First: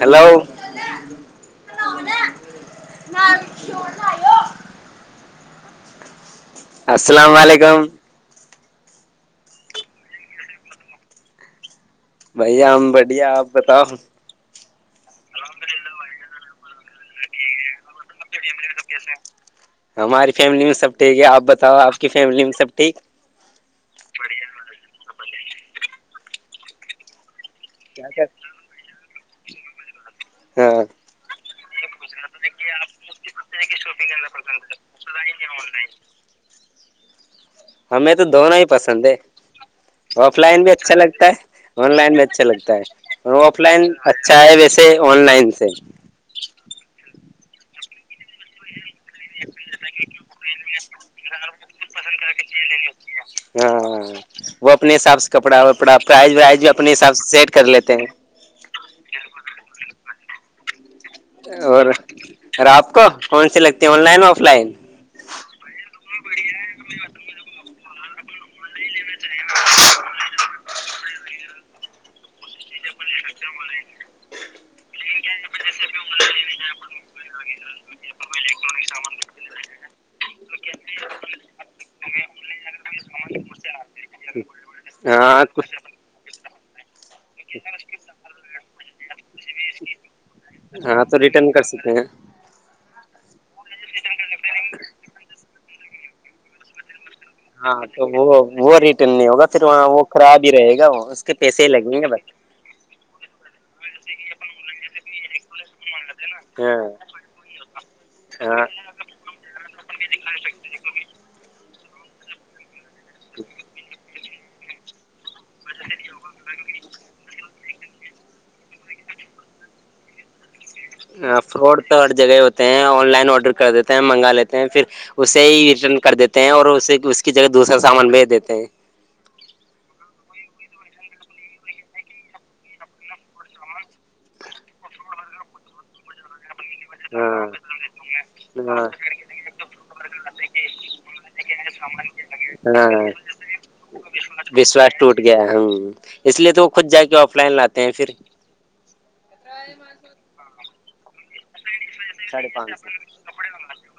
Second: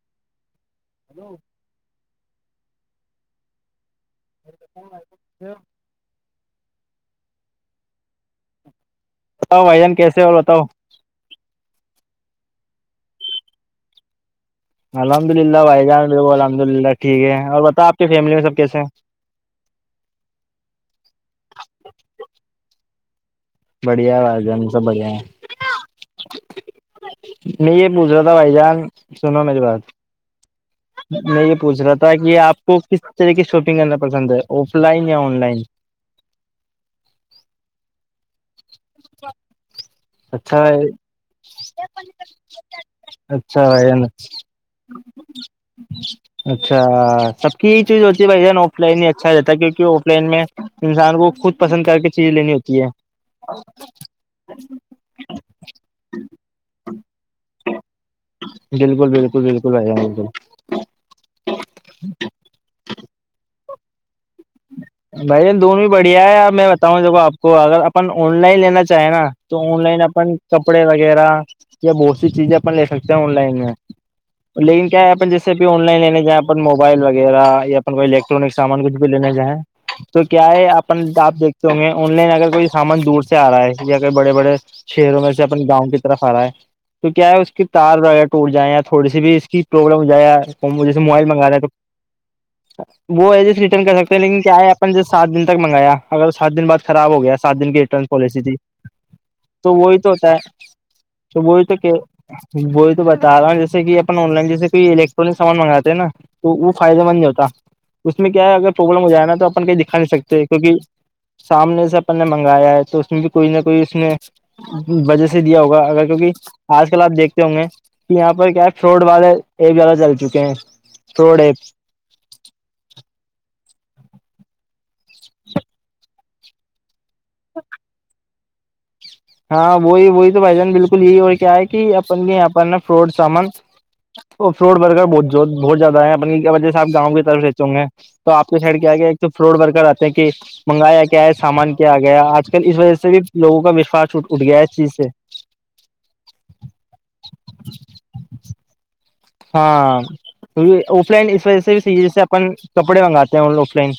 hello hello ن آ تو السلام علیکم بتاؤ بائی جان کیسے اور بتاؤ ہم بڑھیا آپ بتاؤ الحمد للہ بھائی جان بالک الحمد للہ ٹھیک ہے اور بتا آ کی فیملی میں سب کیس ہیں ہماری فیملی میں سب ٹھیک ہے آپ بتاؤ آپ کی فیملی میں سب ٹھیک بڑھیا ہے آواز ہے ہم سب بڑھیا ہے نہیں یہ پوچھ رہا تھا بھائی جان سنو میری بات ہاں میں یہ پوچھ رہا تھا کہ آپ کو کس طرح کی شاپنگ کرنا پسند ہے آف لائن یا آن لائن ہمیں تو دونوں ہی پسند ہے آف لائن بھی اچھا لگتا ہے آن لائن بھی اچھا لگتا ہے آف اچھا بھائی لائن جان اچھا ہے ویسے آن لائن سے اچھا سب کی یہی چیز ہوتی ہے بھائی آف لائن ہی اچھا رہتا ہے کیونکہ آف لائن میں انسان کو خود پسند کر کے چیزیں لینی ہوتی ہے ہوں وہ اپنے حساب سے کپڑا وپڑا پرائز وائز بھی اپنے حساب سے سیٹ کر لیتے ہیں بالکل بالکل بالکل جانل اور اور آپ کو کون سی لگتی ہے آن لائن آف لائن بھائی دون بھی بڑھیا ہے اور میں بتاؤں جب آپ کو اگر اپن آن لائن لینا ہے نا تو آن لائن اپن کپڑے وغیرہ یا بہت سی چیزیں اپن لے سکتے آن لائن میں لیکن کیا ہے اپن جیسے آن لائن لینے جہن موبائل وغیرہ یا کو الیکٹرانک سامان کچھ بھی لینے جائیں تو کیا ہے اپن آپ دیکھتے ہوں گے آن لائن اگر کوئی سامان دور سے آ رہا ہے یا کوئی بڑے بڑے شہروں میں سے ہاں اپنے کچھ گاؤں کی طرف ہرا ہے تو کیا ہے اس کی تار وغیرہ ٹ جائے یا تھوڑی بھی اس کی پروابلم ہو جائے جس ہاں موبائل ریٹرن منگاے کر تو سکتے ہیں وہ ایز ایس ریٹرن کر سکتے لیکن کیا ہے آپ نے ج سات دن تک منگایا اگر سات دن بعد خراب ہو گیا سات دن ہاں کی ریٹرن تو وہ پالیسی تھی وہ ریٹرن نہیں ہوگا پھر تو وہاں وہی وہ تو ہوتا ہے خراب ہی رہے گا اس کے تو پیسے وہی ہی تو کہ لگیں گے بس وہی تو بتا رہا ہوں جیسے کہ اپن آن لائن جیے کوئی الیکٹرانک سامان منگاتے نا تو وہ فائدے مند نہیں ہوتا اس میں کیا ہے ہاں اگر ج نا تو اپن کہ دکھا نہیں سکتے کیہ سامنے سے اپن نے منگایا ہے تو اس میں بھی کوئی نہ کوئی اس نے وجہ سے دیا ہوگا اگر کیوںکہ آج کل آپ دیکھتے ہوں گے کہ یہاں پر کیا ہے فروڈ والے یہ زیادہ چل چکے ہیں فراڈ تو ہر جگہ ہوتے ہیں آن لائن آڈر کر دیتے ہیں منگا لیتے ہیں پھر اسے ہی ریٹرن کر دیتے ہیں اور اسے اس کی جگہ دوسرا سامان بھیج دیتے ہیں ہاں وہی وہی تو بھائی جان بالکل یہی اور کیا ہے کہ اپن بھی یہاں پر نا فراڈ سامان وہ فروٹ برگر بہ بہت زیادہ ہیں اپن کی وجہ سے آپ گاؤں کی ہاں طرفچو گے تو آپ کے سائڈ ہاں کیا گیا ایک تو فلوٹ ورکر آتے ہیں کہ منگایا کیا ہے سامان کیا گیا آج کل اس وجہ ہاں سے بھی لوگوں کا وشواس اٹھ گیا ہے اس وشواس چیز سے ٹوٹ گیا ہے ہ اس لیے تو وہ خود جا کے آف لائن لاتے ہیں پھر ہاں اف ل اس و جیسے ساڑھے اپن پانچ سو کپڑے منگاتے ہیں آف لائن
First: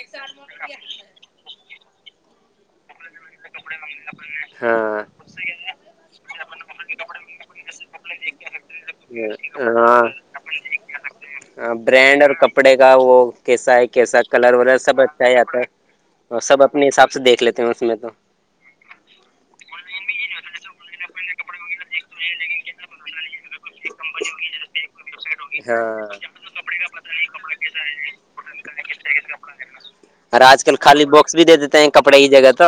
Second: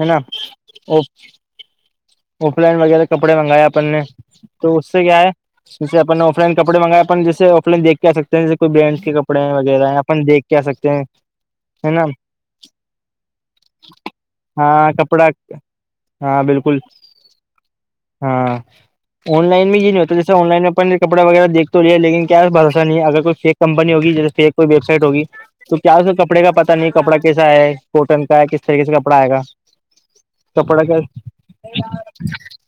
ہے نا آف لائن وغیرہ کپڑے منگاائے اپن نے تو اس سے ہاں کیا ہے جسے اپن آف لائن کپڑے منگائے اپن جیسے آف لائن دھ کے آ سکتے ہیں جیس کوئی برانڈ کے کپڑے کپڑے وغیرہ اپن دیکھ کے آ سکتے ہیں ہاں ہے نا برانڈ اور کپڑے کا وہ کیسا ہے کیسا کلر ور ہاں سب کپڑا اچھا ہی آتا ہے اور ہاں سب بالکل اپنے حساب سے دیکھ لیتے ہیں اس میں تو ہاں آن لن میں بھی نہیں ہوتا جس آن لائن میں کپڑا وغیر دھ لیا لیکن کیا اس بھروا نہیں اگر کوئی فیک کمپنی ہوگی جیے فیک کوئی ویب سائٹ ہوگ تو کیا اس کا کپڑے کا پتا نہیں کپڑا کیسا ہے کوٹن کا ہے کس طریقے سے کپڑا آئے گا اورر آج کل کپڑا کا خالی باکس بھی دے دیتے ہیں کپڑے کی جگہ تو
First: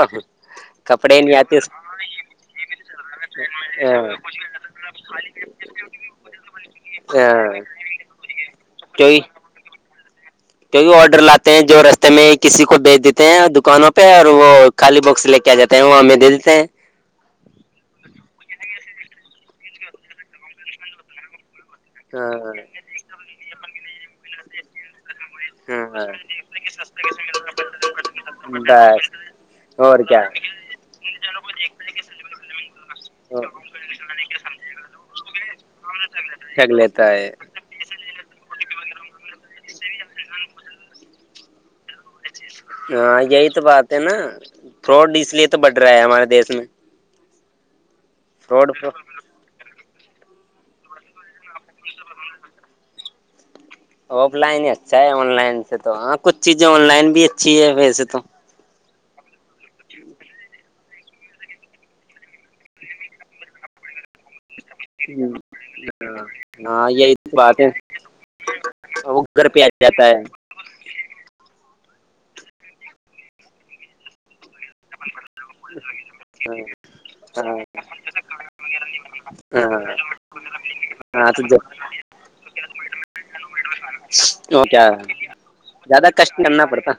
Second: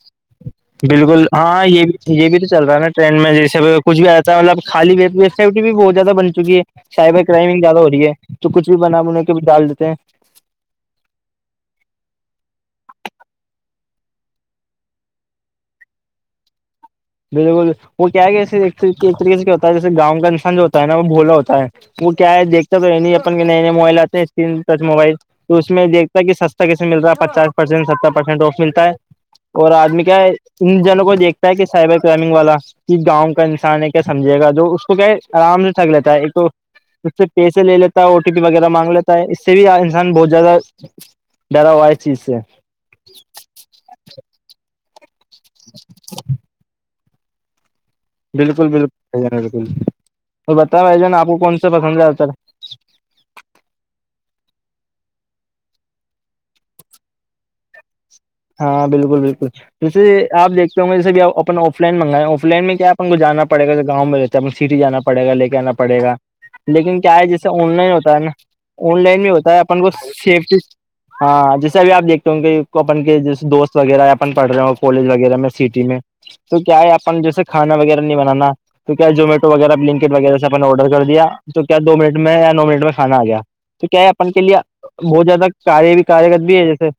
کپڑے بالکل نہیں آتے ہاں اس یہ بھی یہ بھی تو چل رہا ہے نا ٹرین میں جیسے کچھ بھی ہاں آتا ہے مطلب خالی و بھی سیفٹی بھی بہت زیادہ بن چکی ہے سائبر ہاں کررائمنگ زیادہ ہو رہی ہے تو کچھ بھی بنا کیوںکہ بنا کے ڈال دیتے ہیں کیونکہ آڈر لاتے ہیں جو رستے میں کسی کو بھیج دیتے ہیں دکانوں پہ اور وہ کالی باکس لے کے آ جاتے ہیں وہ ہمیں دے دیتے ہیں بالکل وہ کیا کہے ایک طریق سے کیا ہوتا جیسے گاؤں کا انسان جو ہوتا ہے نا وہ بھولا ہوتا ہے وہ کیا ہاں ہے دیکھتا تو اپن کے نئے نئے موبائل آتے ہیں اسکرین ٹچ موبائل تو اس میں ہاں دیکھتا ہے کہ سستا کیسے ملتا ہے پچاس پرسینٹ ستر پرسینٹ آف ملتا ہے بس اور آدمی کیا ہے ان جنوں کو دیکھتا ہے کہ منگ والا کہ گاؤں کا انان ہے کیا سمجھے گا اس کو کیا ہے آرام سے تھک لیتا ہے ایک تو چھییک لیتا ہے کیے لے لیتا ہے او ٹی پی وغیرہ مانگ لیتا ہے اس سے بھی انسان بہت زیادہ ڈرا ہوائ چی اس سے ہاں یہی تو بات ہے نا تھروڈ اس لیے تو بٹھ رہا ہے ہمارے دیس میں بالکل بالکل فراڈ بھائیان بالکل اور بتا بھائی جان آپ کون سا پسند آتا آف لائن ہی اچھا ہے آن لائن سے تو ہاں کچھ چیزیں آن لائن بھی اچھی ہے ویسے تو ہاں بالکل بالکل جیسے آ دیکتے ہوںے جیسے بھی اپن آف لائن منگائیں آف لائن میں کیا کو جانا پڑے گا گاؤں رہتا ہے اپ سٹی جانا پڑےا لے کے آنا پڑے گا ہاں لیکن یہی کیا ہے جیسے بات آن لائن ہوتا ہے نا آن لائن وہ بھی گھر ہوتا ہے پہ آ اپن کو جاتا ہے سیفٹی ہاں جیسے ا بھی آپ دیکھتے ہو کہ اپن کے جیسے دوست وغیرہ یا پڑ رہے ہو کالج وغیرہ میں سٹی میں تو کیا ہے اپن جیسے ہاں کھانا وغیرہ نہیں بنانا تو کیا زمیٹو ہاں وغیرہلنکیٹ وغیرہ سے اپ نے آرڈر دیا تو کیا دو منٹ میں یا نو منٹ میں کھانا آ گیا تو کیا ہے اپن کے لیے کیا بہت زیادہ کار بھی زیادہ کشٹ کارگت بھی ہے کرنا جیسے پڑتا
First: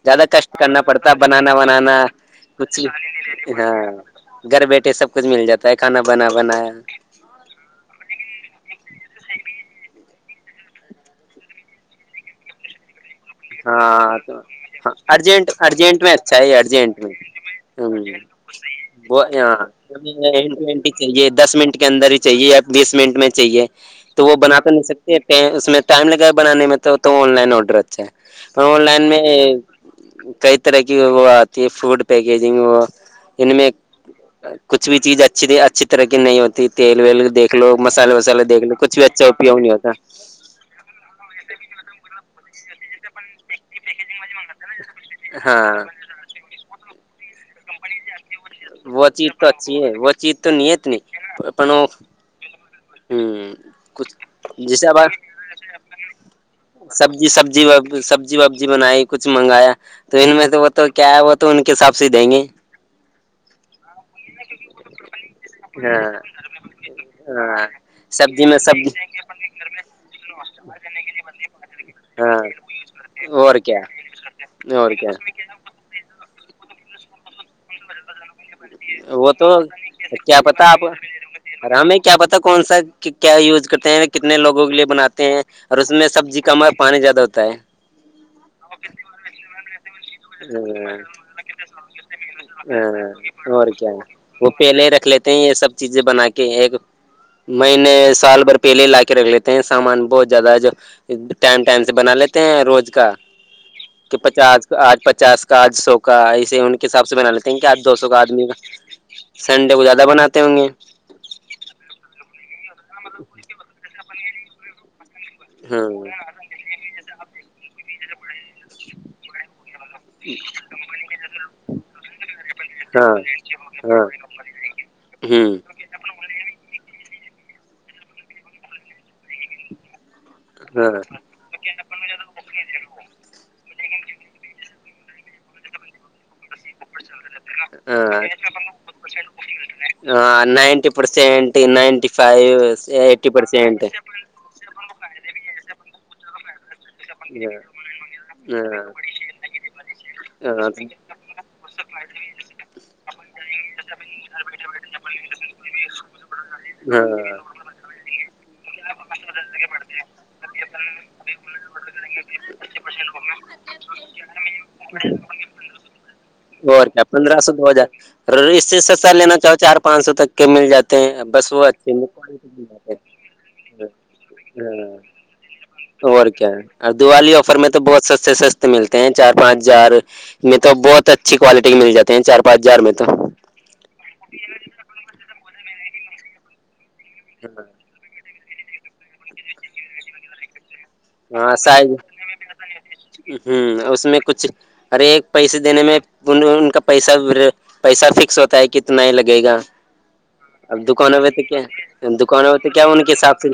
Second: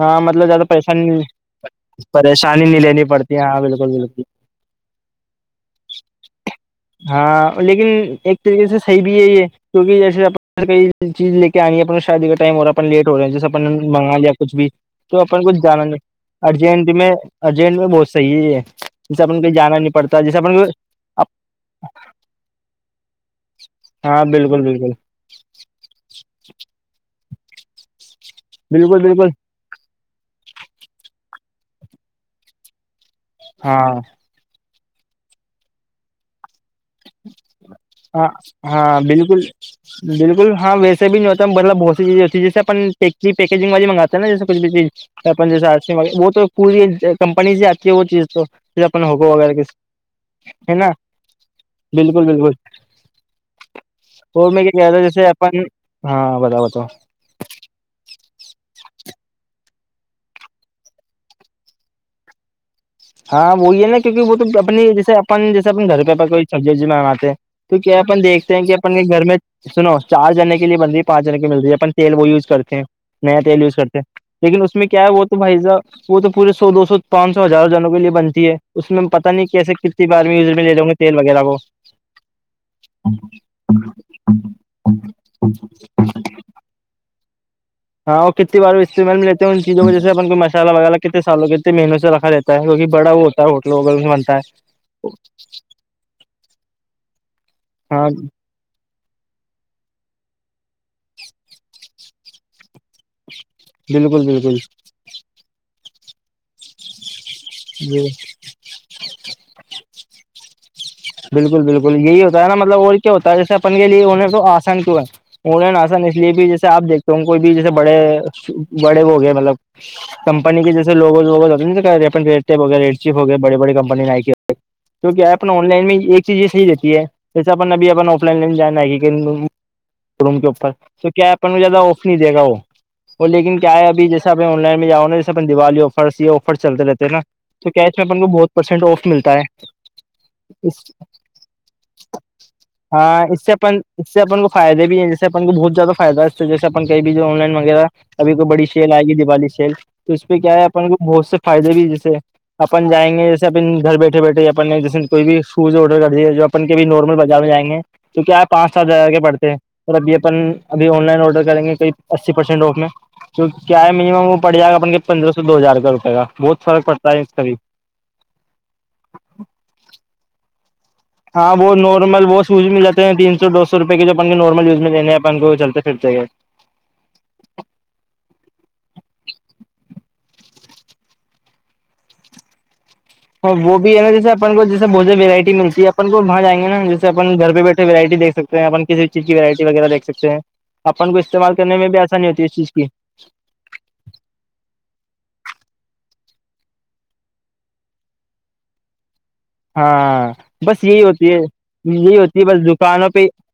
ہاں زیادہ مطلب کشٹ کرنا پڑتا پریشانی بنانا ونانا پریشانی کچھ نہیں لینی پڑتی ہے بھی ہاں بالکل بالکل گھر بیٹھے سب کچھ مل جاتا ہے کھانا بنا بنایا ہاں لیکن ایک طریقے سے صحیح بھی ہے یہ کیک جیسے آ کئی چیز لے کے آنی ہے اپنا شادی کا ٹائم ہو رہا اپن لیٹ ہو رہے ہیں جیسے اپن منگا ہاں لیا تو کچھ بھی ہاں تو اپن ارجنٹ کچھ جانا ارجنٹ میں اچھا نہیں ہے ارجنٹ میں ارجنٹ میں بہت ہ صحیح ہے جیسے وہ اپن کویں ہاں جانا نہیں پڑتا جیسے اپن کو چاہیے دس منٹ کے اندر ہی چاہیے یا بیس منٹ میں چاہیے ہاں تو وہ بنا بالکل تو نہیں بالکل سکتا اس میں ٹائم لگا ہے بنانے میں تو آن لائن آڈر اچھا ہے آن بالکل لائن میں بالکل کئی طرح کی وہ آتی ہے فوڈ پیکیجنگ وہ ان میں ہاں کچھ بھی چیز اچھی اچھی طرح کی نہیں ہوتی تیل ویل دیکھ لو مسالہ ہاں وسالہ دیکھ لو کچھ ہاں بھی اچھا بالکل اپیوگ نہیں ہوتا بالکل ہاں نہیں ہوتا بہت سیز ہوتی جیے اپ پیکجگ بجی مگات نا جیسے کچھ بھی چیزن ہاں جی آ وہ تو پوری کمپنی سے آتی ہے وہ چیز تو اپنے وہ چیز ہوگو تو وغیرہ ک اچھی ہے وہ چیز تو نہیں ہے نا اتنی اپنوں بالکل بالکل ہوں کچھ وہ میں کیا کیا تھا جیسے اپن ہاں بتا تو جی سبزی سبزی وبزی بنائی کچھ منگایا تو ان میں سے وہ تو کیا ہے وہ تو ان کے حساب سے دیں گے ہاں وہی ہے نا کیونکہ وہ تو اپنی جیسے اپن جیسے اپنے گھر ہاں پہ کوئی سبزی وبزی منگاتے ہیں ہاں تو کیا اپن سبزی دیکھتے میں ہیں کہ اپن کے سبزی گھر میں سنو چار جنے کے لیے بندی پانچ جنے کی ملتی ہے اپن تیل وہ ہاں یوز کرتے ہیں نیا اور تیل یوز کیا کرتے ہیں لیکن اس میں کیا ہے وہ تو بھائی س وہ تو پورے سو دو سو پانچ سو ہزار جنوں کے لیے بن اس میں پتا وہ نہیں تو کیسے کتنی بار میں کیا یز میں پتا لے آپ لوں گے تیل وغیرہ کو کہ کیا یوز کرتے ہیں کتنے لوگوں کے لیے بناتے ہیں اور اس میں سبزی کا پانی زیادہ ہوتا ہے ہاں وہ کتنے بار اسعمل میںلتے ہیں ان چیزوں میں جیسےن کو مسالہ وغیرہ ہ کتنے سالوں کتنے مہینوں سے رکھا رہتا ہے کیونک بڑا وہ ہے اور ہوٹل کیا وغیرہ ہے میں بنتا وہ پہلے رکھ لیتے ہیں یہ سب چیزیں بنا کے ایک مہینے ہے ہاں سال بھر پہلے لا کے رکھ لیتے ہیں سامان بہت زیادہ جو ٹائم ٹائم سے بنا لیتے ہیں روز کا کہ بالکل بالکل پچاس کا آج پچاس کا آج سو کا ایے ان کے حساب سے بنا لیتے ہیں کہ آج دو جی سو کا آج سنڈے کو زیادہ بناتے ہوں گے بالکل بالکل یہی ہوتا ہے نا مطلب اور کیا ہوتا ہے جیسے اپن کے لیے انہیں تو آسان کیوں ہے ان نا ہاں آسان اس لیے بھی جیسے آپ دیکھتے ہو کوئی بھی جیسے بڑے بڑے وہ گئے مطلب کمپنی کے جیسے لوگز ووز ہوتےٹی ہو ریڈ چیپ ہو گئے بڑی بڑی ہاں کمپنیائ کیونکہ ایپ ہوں آن لائن میں ہی ایک چیز یہ صحی رہتی ہے جیسے اپن ابھی اپ آف لائن لن جانا ہے روم کے اوپر تو کیا اپ کو زیادہ آف نہیں دے گا وہ وہ لیکن کیا ہے اب جیسے آپ آن لائن میںاؤںا جیسےپ دیوالی ہو فرسیی ہو چلتے رہتے ہیں نا تو کیچ میں اپن کو بہت پرسینٹ آف ملتا ہے ہاں اس نائنٹی پرسینٹ نائنٹی فائیو ہاں ایٹی اس سے اپن پرسینٹ اس سے اپن کو فائدے بھی ہیں ج سے کو بہت زیادہ فائدہ ہے جیسے اپن کہیں بھی جو آن لائن وغیرہ ابھی کوئی بڑی سل آئے گی دیوالی سل تو اس پہ کیا ہے اپن کو بہت سے فائدے بھی جیسے اپن جائیں گے جیسے اپ گھر بیٹھے بیٹھے اپ جیسے کوئی بھی آرڈر کر دی جو اپن کبھی نارمل بازار میں جائ گے تو کیا آپ پانچ سات ہزار کے پڑتے ہیں س ابھی اپن ہاں ابھی آن لائن آڈر کریں گے کوئی اسی پرسینٹ رف میں تو کیا ہے منیمم وہ پڑ جائےان کے پندرہ سو دو ہزار روپ کا بہت فرق اور کیا پڑتا ہے اس پندرہ کا سو بھی دو ہزار اور اس سے سستا لینا چاہو چار پانچ سو تک کے مل جاتا ہاں ب نارمل ب سوز مل ہیں تین سو دو سو روپئے کے جو اپ ان کو نارمل یوز لینے ہیں اپ ان کو وہ چلتے پھرتے ہیں اور کیا اور دیوالی آفر میں تو بہت سستے سستے ملتے ہیں چار پانچ ہزار میں تو بہت اچھی کوالٹی کے مل جاتے ہیں چار پانچ ہزار میں تو اور وہ بھی ہے نا جسے اپن کو جیسے بہت سے وورائٹی ملتی ہے اپن کو وہاں جائ گے نا جی اس اپن گھرہ بیٹھے وورائٹی دیک سکتے ہیں اپ کسی چیز کی وورائٹی وغیرہ دیک سکتے ہیں اپن کو استعمال کرنے میں بھی آسانی ہوتی ہے اس چیز کی ہوں اس میں کچھ ارے ایک پیسے دینے میں ان کا پیسہ پیسہ فکس ہوتا ہے کتنا ہی لگے گا ہاں اب بس یہی دکانوں میں ہوتی ہے تو کیا یہی ہوتی ہے دکانوں میں بس تو کیا ان دکانوں کے پہ حساب سے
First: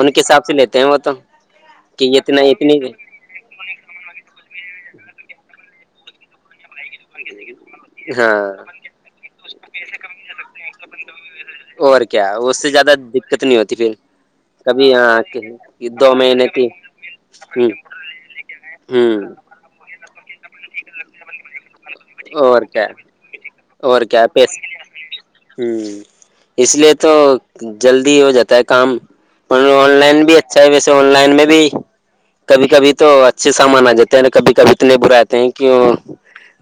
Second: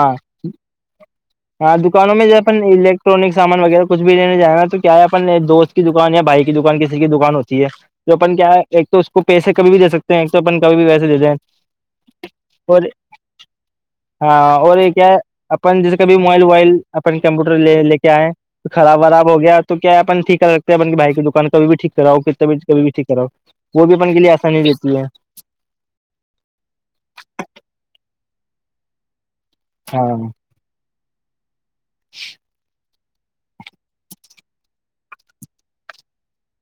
ان کے حساب سے لیتے ہیں وہ تو ہاں کہ دکانوں میں ج اتنا اپن اتنی الیکٹرانک سامان وغیرہ کچھ بھی لینے جائائے گا تو کیا ہے اپن ایک دوست کی دکان یا بائک دکان کسی کی دکان ہوتی ہے تو اپن ہاں کیا ہے ایک تو اس کو پیسے کبھی بھی دے سکتے ہیں ایک تو اپن کبھی بھی پیسے دے دیں ہیں اور کیا اس سے زیادہ دقت نہیں ہوتی پھر ہاں اور کبھی یہ کیا ہے یہاں کے اپن جیسے کبھی موبائل ووبائل اپن کمپیوٹر لے کے آئے تو خراب وراب ہ ہو گ تو کیا ہے اپن ٹیک کر رکھتے ہیں اپن کی بھائی کی دکان کب بھی ٹھیک کراؤ کتنے بھی اور کبھی کیا بھی ٹیک کراؤ وہ بھی اور اپن کے کیا لیے پس آسانی رہتی ہے ہوں اس لیے تو جلدی ہو جاتا ہے کام آن ہاں لائن بھی اچھا ہے ویسے آن لائن میں بھی کبھی کبھی تو اچھے سامان آ جاتے ہیں کبھی کبھی تو نہیں براتے ہیں کہ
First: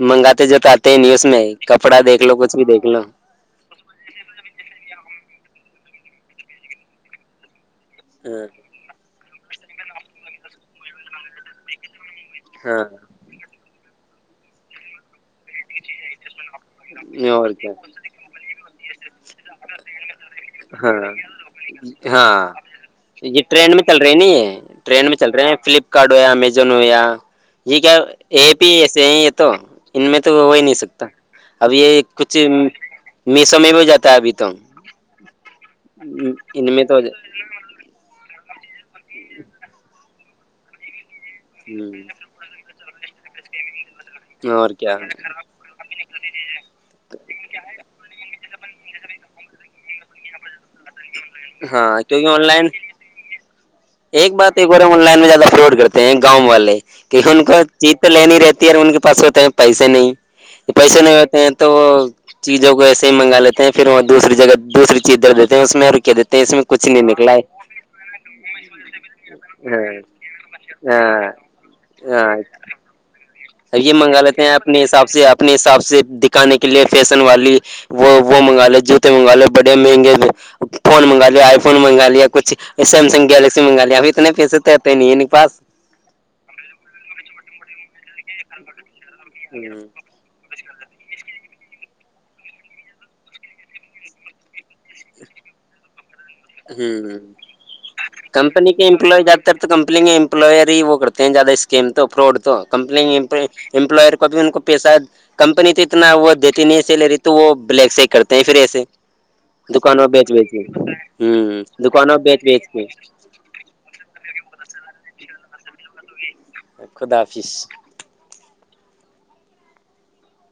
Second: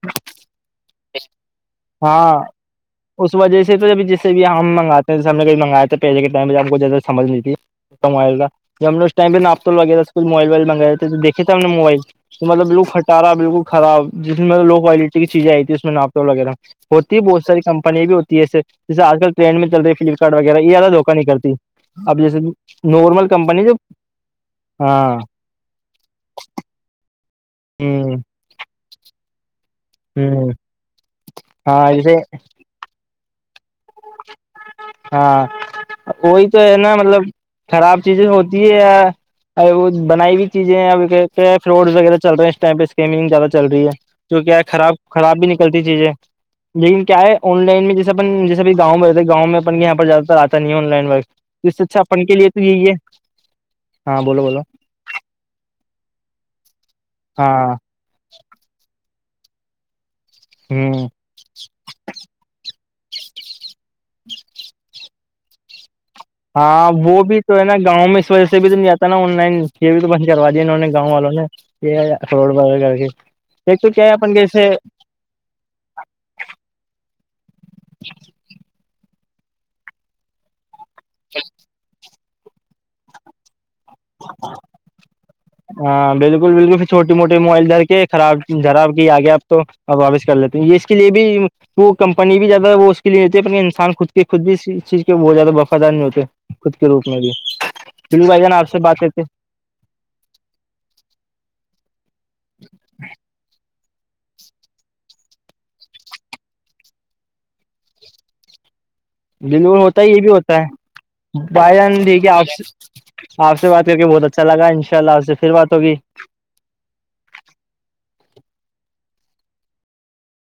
منگاتے جات آ نی اس میں کپڑا دیکھ لو ہاں کچھ بھی دیکھ لو اس وجہ سے تو جب جیسے بھی ہم مگاتے ہم نے کب منگائےیا تو پیسے کے ائم میں آ کو زیادہ سج نہیں تھی موبائل ہاں کا جب ہم نے اس ٹائ پہ ناپ وغیرہ اسکول موبائل وائل منگے تویکے ہم نے موبائل تو مطلب بالکل ہاں کھٹارا بالکل خراب جس میں لو کوالٹی کی چیزیں آئی تھی اس میں ناپے وغیرہ ہوتی ہے بہت اور ساری کیا کمپنییا بھی ہوتی ہے ایسے جیسےجل ٹرینڈ میں چل رہی فلپکارٹ وغیرہ یہیادہ دھوکا ہاں نہیں کرتی اب جیسے ہاں نارمل یہ کمپنی ٹرین جو میں چل رہی نا یہ ٹرین میں ہاں چل رہے ہیں فلپ کارڈ ہو امزون ہو یا یہ کیا ہ ایپ ہی ایسے ہیں یہ تو ان میں تو ہو ہ ہی نہیں سکتا اب ہاں یہ جیسے کچھ میسوں میں بھی ہو جاتا ہے ابھی تو ہاں وہی تو ان ہے میں نا ہو جا- مطلب خراب چیزیں ہوتی ہے وہ بنائی ہوئی چیزیں ا پ فروڈ وغہ ہوں، چل رہے ہیں اس ٹائ پہ اسکیمنگ زیاہ چل رہی ہے جو کیا ہے خراب خراب بھی نکلتی چیزیں لیکن کیا ہے آن لائن میں جیسا اپن سب گاؤںہتے گاؤ میں اپن کے یہاں پر زیاد تر آتا نہیں ہےن لن ہاں کیونکہ آن لائن ہاں ایک بولو بات بولو ایک بار ہم آن لائن میں زیادہ اپلوڈ کرتے ہیں گاؤں والے کیکہ ان کا ہاں چ تو لینی رہتی ہے ان کے پاس ہوتے ہیں پیسے نہیں پیسے ہوں نہیں ہوتے ہیں تو وہ چیزوں کو ایسے ہی منگا لیتے ہیں پھر وہ دوسری جگہ دوسری چیز د دیتے ہیں اس میں اور رک دیتے ہیں اس میں کچھ ہاں نہیں وہ نکلا بھی تو ہے نا گاؤں میں اس وجہ سے بھی تو نہیں آتا نا آن لائن پ بھی تو ہاں بند کروا دیا انہوں نے گاؤں والوں نے یہ ہاں اخروٹ بغ کر کے ایک تو یہ کیا ہے منگا اپن لیتے ہیں کیسے اپنے حساب سے آپ اپنے حساب سے دکھانے کے لیے فیشن والی وہ وہ منگا لے جو منگا لے بڑے مہنگے فون منگا لیا آئی فون منگا لیا کچھ سیمسن گلیکسی پچم بنالی ابھی تونے پیسے توتے نہیں ہے ان پا ہاں بالکل بالکل پھر چھوٹی موٹی موائل در کے خراب جراب کی آ گیا تو ہوں واپس کر لیتے ہیں یہ اس کے لیے بھی وہ کمپنی بھی زیادہ وہ اس کے لیے ہوتی اپنے انسان خود کے خود بھی چیز کے وہ زیادہ وفادار نہیں ہوتے خود کے روپ میں ہوں بھیو بھائی جان آپ کمپنی سے کے بات کرتے امپلائی زیادہ تو کمپنی کے امپلائر ہی وہ کرتے ہیں زیادہ اسکیم تو فراڈ تو کمپنیم امپلائر کو بھی ان کو پیسہ کمپنی تو اتنا وہ دیتی نہیں سیلری تو وہ بلیک سے ہی کرتے ہیں پھر ایسے بلور ہوتا ہے دکانوں یہ بھی بیچ بیچ ہوتا کے ہے ہوں بائی دکانوں دے کے بیچ آپ سے بیچ کے آپ سے بات کر کے بہت اچھا لگا ان شاء اللہ آپ سے پھر بات ہوگی خدا حافظ